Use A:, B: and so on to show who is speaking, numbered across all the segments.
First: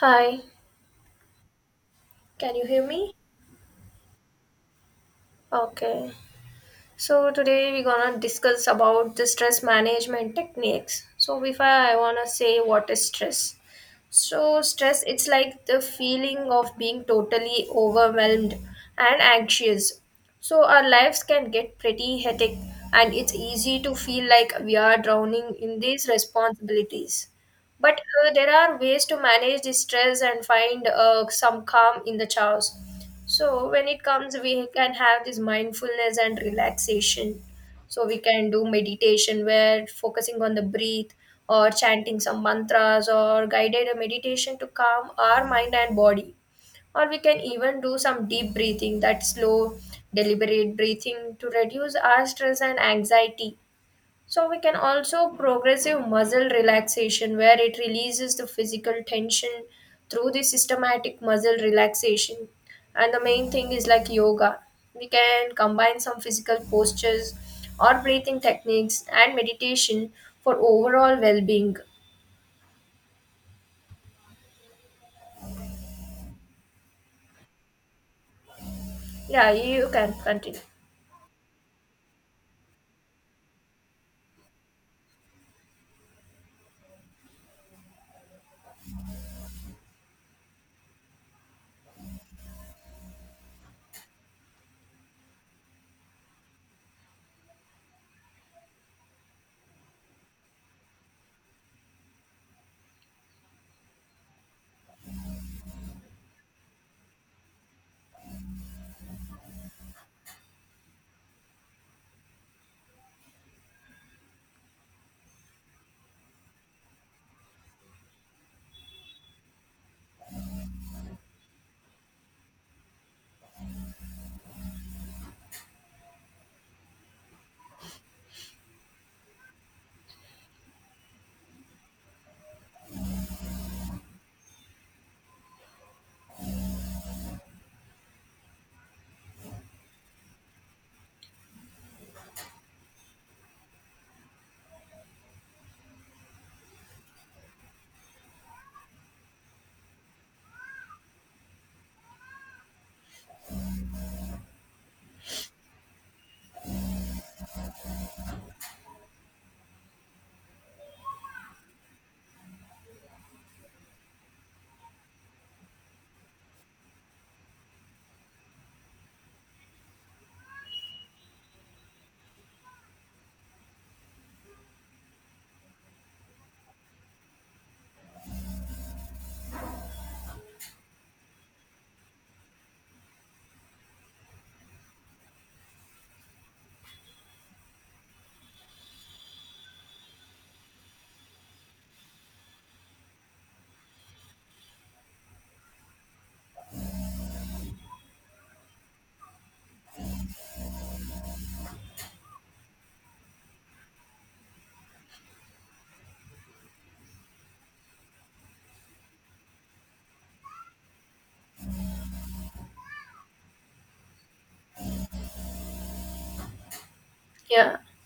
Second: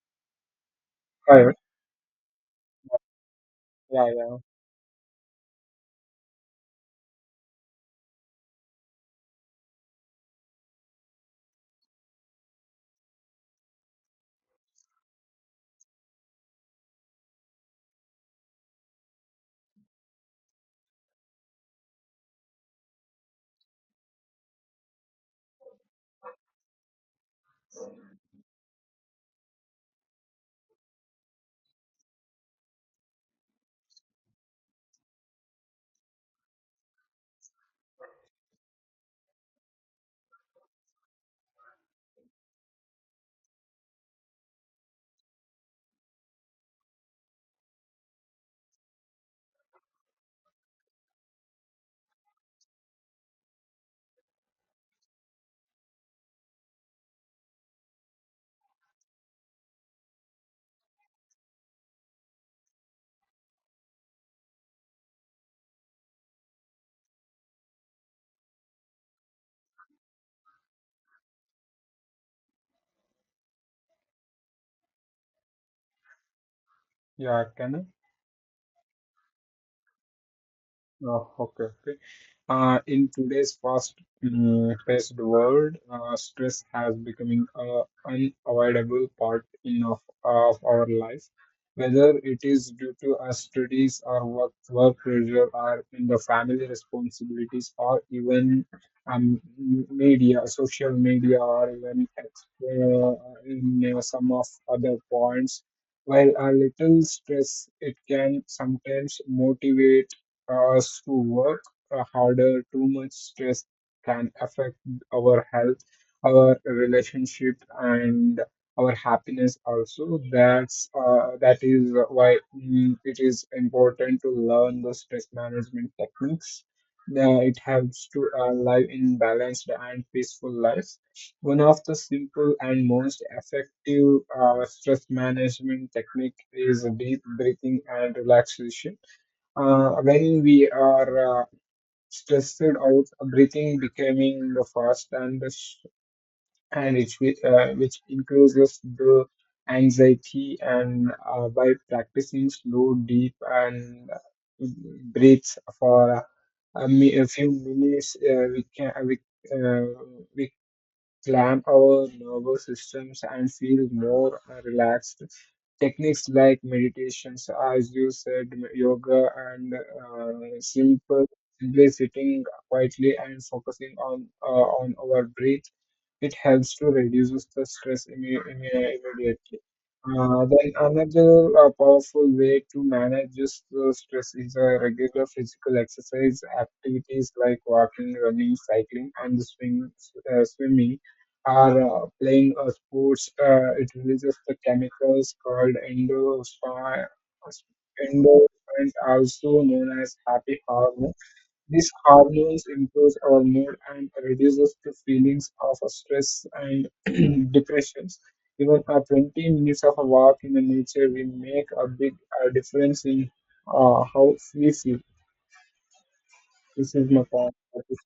A: Hi,
B: Correct.
A: can you hear me?
B: Yeah, yeah.
A: Okay. So today we're gonna discuss about the stress management techniques. So before I wanna say what is stress. So stress it's like the feeling of being totally overwhelmed and anxious. So our lives can get pretty hectic and it's easy to feel like we are drowning in these responsibilities. But there are ways to manage the stress and find some calm in the chaos. So when it comes, we can have this mindfulness and relaxation. So we can do meditation where focusing on the breath or chanting some mantras or guided meditation to calm our mind and body. Or we can even do some deep breathing, that slow, deliberate breathing to reduce our stress and anxiety. So we can also progressive muscle relaxation where it releases the physical tension through the systematic muscle relaxation. And the main thing is like yoga. We can combine some physical postures or breathing techniques and meditation for overall well-being.
B: You are, Ken.
A: Yeah, you can continue.
B: Oh, okay, okay. In today's fast, paced world, stress has becoming a unavoidable part of our life, whether it is due to our studies or work pressure or in the family responsibilities or even media, social media or even in some of other points. While a little stress, it can sometimes motivate us to work harder. Too much stress can affect our health, our relationship, and our happiness also. That is why it is important to learn the stress management techniques. It helps to live in balanced and peaceful lives. One of the simple and most effective stress management technique is deep breathing and relaxation when we are stressed out, breathing becoming the fast and which increases the anxiety and by practicing slow, deep and breaths for a few minutes. Uh, we can we, uh, we clamp our nervous systems and feel more relaxed. Techniques like meditations, as you said, yoga, and simple simply sitting quietly and focusing on our breath. It helps to reduce the stress immediately. Then another powerful way to manage this stress is regular physical exercise activities like walking, running, cycling, and swimming are playing sports. It releases the chemicals called endorphins, also known as happy hormone. These hormones improves our mood and reduces the feelings of stress and depressions. Even 20 minutes of a walk in the nature will make a big difference in how we feel. This is my point
A: Yeah.
B: for this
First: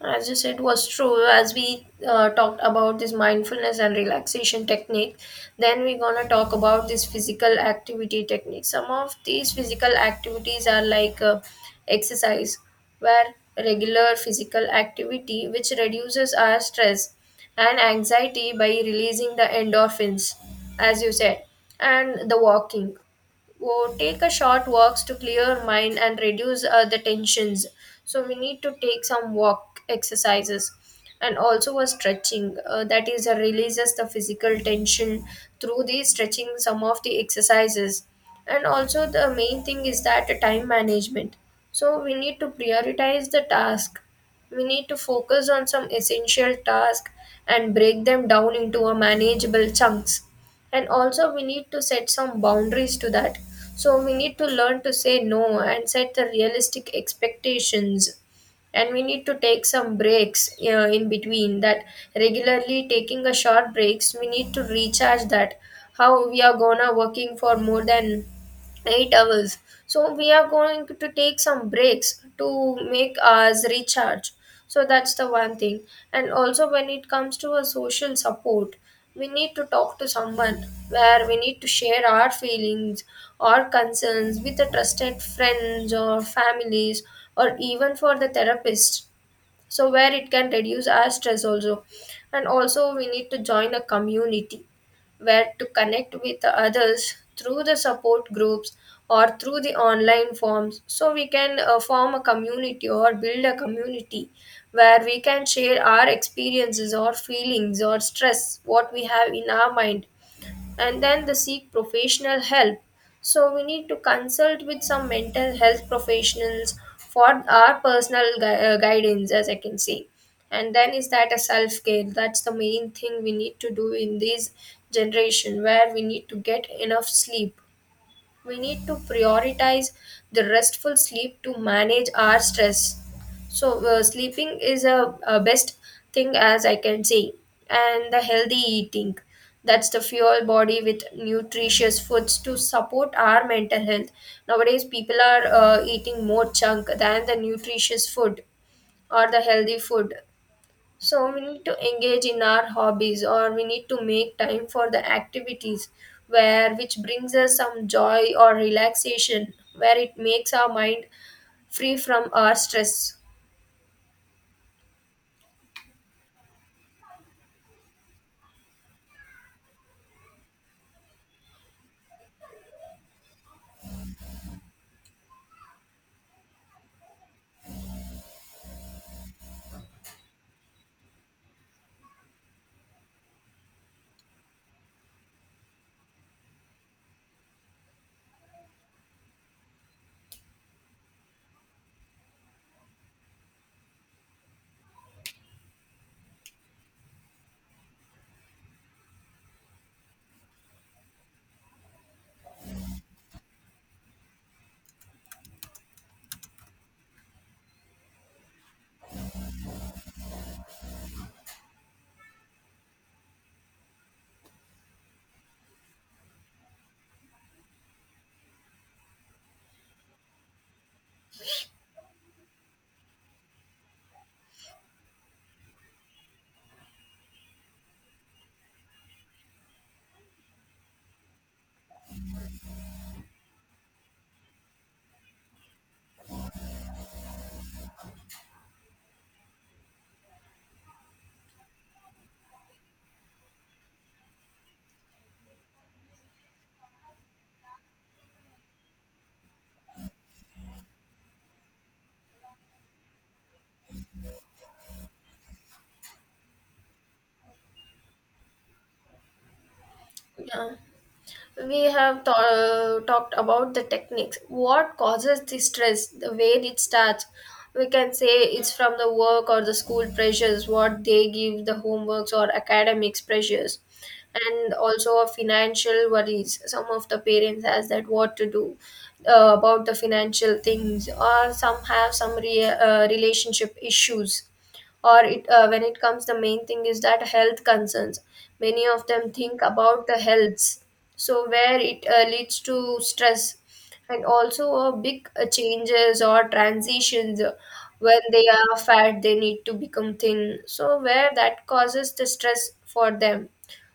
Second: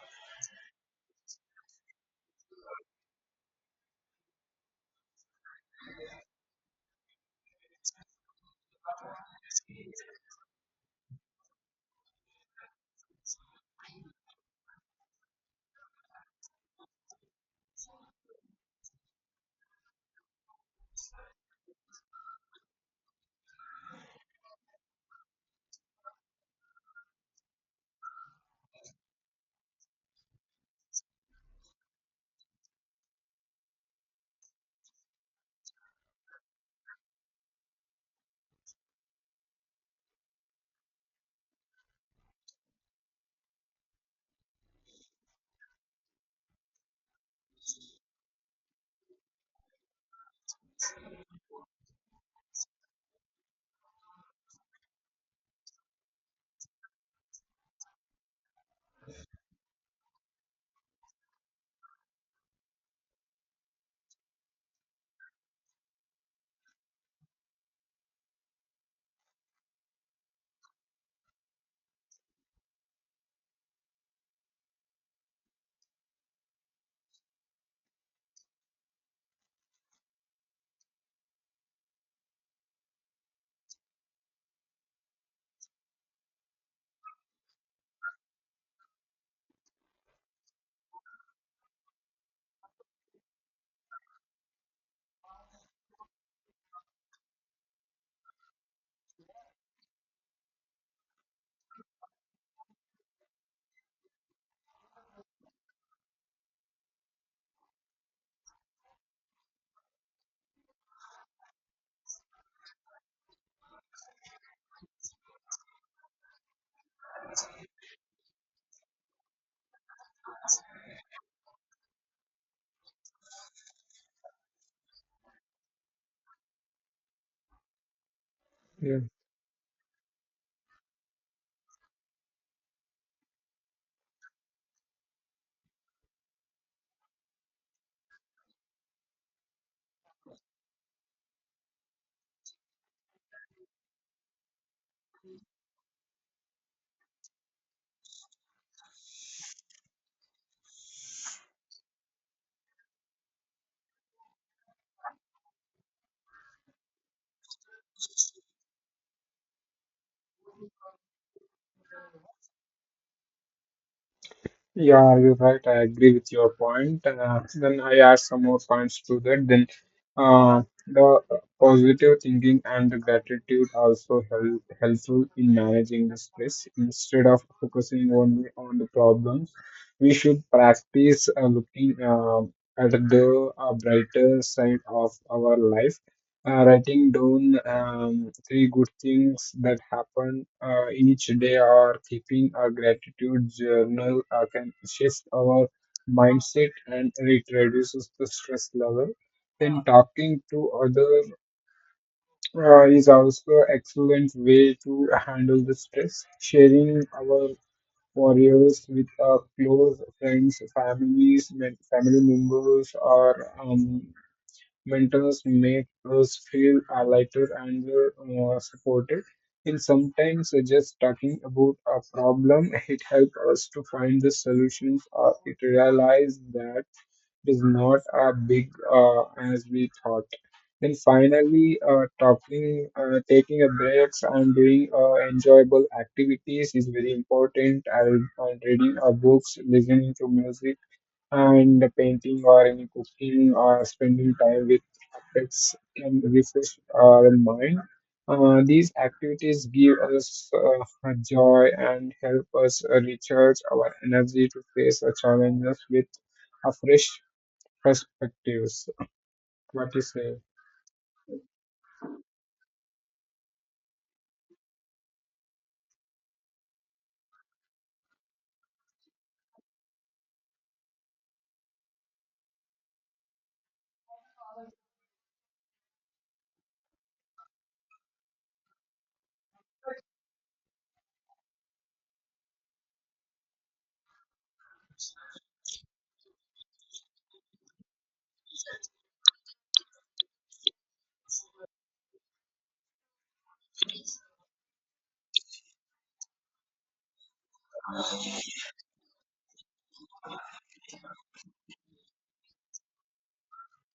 A: As you said, was true. As we talked about this mindfulness and relaxation technique, then we're gonna talk about this physical activity technique. Some of these physical activities are like exercise, where regular physical activity which reduces our stress and anxiety by releasing the endorphins, as you said, and the walking. Go take a short walks to clear mind and reduce the tensions. So we need to take some walk exercises and also a stretching that is releases the physical tension through the stretching some of the exercises, and also the main thing is that time management. So we need to prioritize the task, we need to focus on some essential task and break them down into a manageable chunks. And also we need to set some boundaries to that, so we need to learn to say no and set the realistic expectations. And we need to take some breaks in between that, regularly taking a short breaks. We need to recharge that, how we are gonna working for more than 8 hours, so we are going to take some breaks to make us recharge. So that's the one thing. And also when it comes to a social support, we need to talk to someone, where we need to share our feelings or concerns with the trusted friends or families, or even for the therapist, so where it can reduce our stress also. And also we need to join a community, where to connect with the others through the support groups or through the online forms, so we can form a community or build a community, where we can share our experiences or feelings or stress what we have in our mind. And then they seek professional help. So we need to consult with some mental health professionals for our personal guidance, as I can say. And then is that a self care? That's the main thing we need to do in this generation, where we need to get enough sleep, we need to
B: day.
A: prioritize the restful sleep to manage our stress. So, sleeping is a best thing, as I can say, and the healthy eating. That's the fuel body with nutritious foods to support our mental health. Nowadays, people are eating more junk than the nutritious food or the healthy food. So we need to engage in our hobbies, or we need to make time for the activities where which brings us some joy or relaxation, where it makes our mind free from our stress.
B: Yeah, you're right. I agree with your point. Then I add some more points to that. Then the positive thinking and the gratitude also helpful in managing the stress. Instead of focusing only on the problems, we should practice looking at the brighter side of our life, writing down three good things that happen each day or keeping a gratitude journal can shift our mindset and it reduces the stress level. Then talking to others is also excellent way to handle the stress. Sharing our warriors with our close friends, families, family members, or mentors make us feel lighter and supported. And sometimes just talking about a problem, it helps us to find the solutions or it realize that it is not as big as we thought. And finally, taking a breaks and doing enjoyable activities is very important. And reading books, listening to music, and the painting or any cooking or spending time with pets can refresh our mind. These activities give us joy and help us recharge our energy to face the challenges with a fresh perspectives. What do you say?
A: Yeah. We have talked about the techniques, what causes the stress, the way it starts. We can say it's from the work or the school pressures, what they give the homeworks or academics pressures, and also a financial worries. Some of the parents has that what to do about the financial things, or some have some relationship issues. Or it when it comes, the main thing is that health concerns. Many of them think about the healths, so where it leads to stress. And also big changes or transitions, when they are fat they need to become thin, so where that causes the stress for them.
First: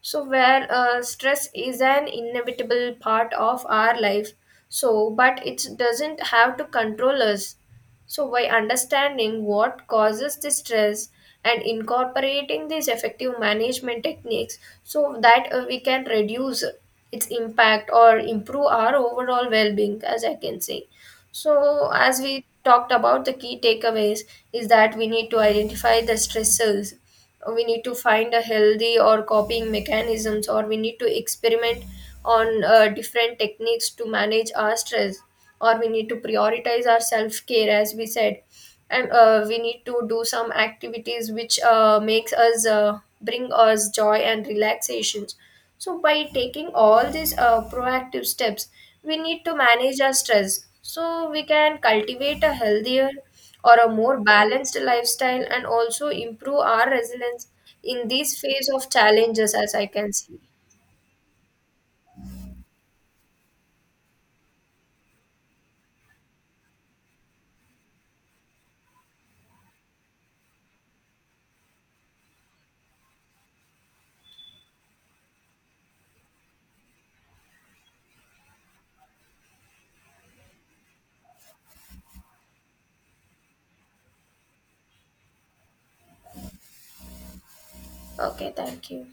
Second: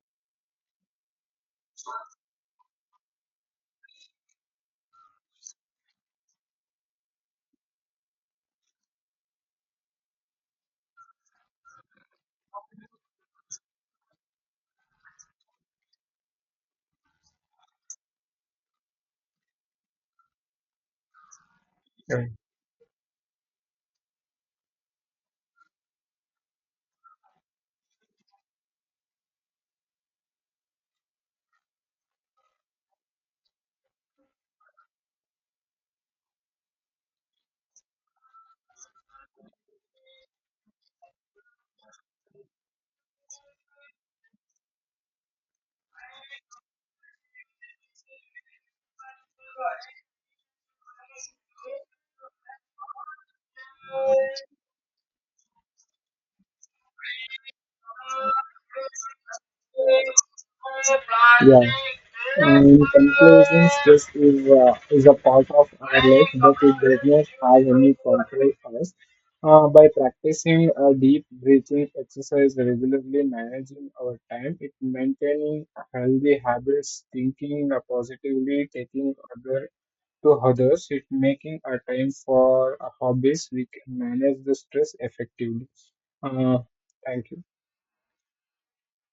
A: So where stress is an inevitable part of our life, so but it doesn't have to control us. So by understanding what causes the stress and incorporating these effective management techniques, so that we can reduce its impact or improve our overall well-being, as I can say. So, as
B: Yeah.
A: we talked about, the key takeaways is that we need to identify the stressors, we need to find a healthy or copying mechanisms, or we need to experiment on different techniques to manage our stress, or we need to prioritize our self care, as we said. And we need to do some activities which makes us bring us joy and relaxations. So, by taking all these proactive steps, we need to manage our stress so we can cultivate a healthier or a more balanced lifestyle, and also improve our resilience in this phase of challenges, as I can see.
B: Yeah. In conclusion, stress is a part of our life, but it does not have any control us. By practicing a deep breathing exercise regularly, managing our time, it maintaining healthy habits, thinking positively, taking other to others, it making a time for hobbies, we can manage the stress effectively. Uh, Thank you.
A: Okay, thank you.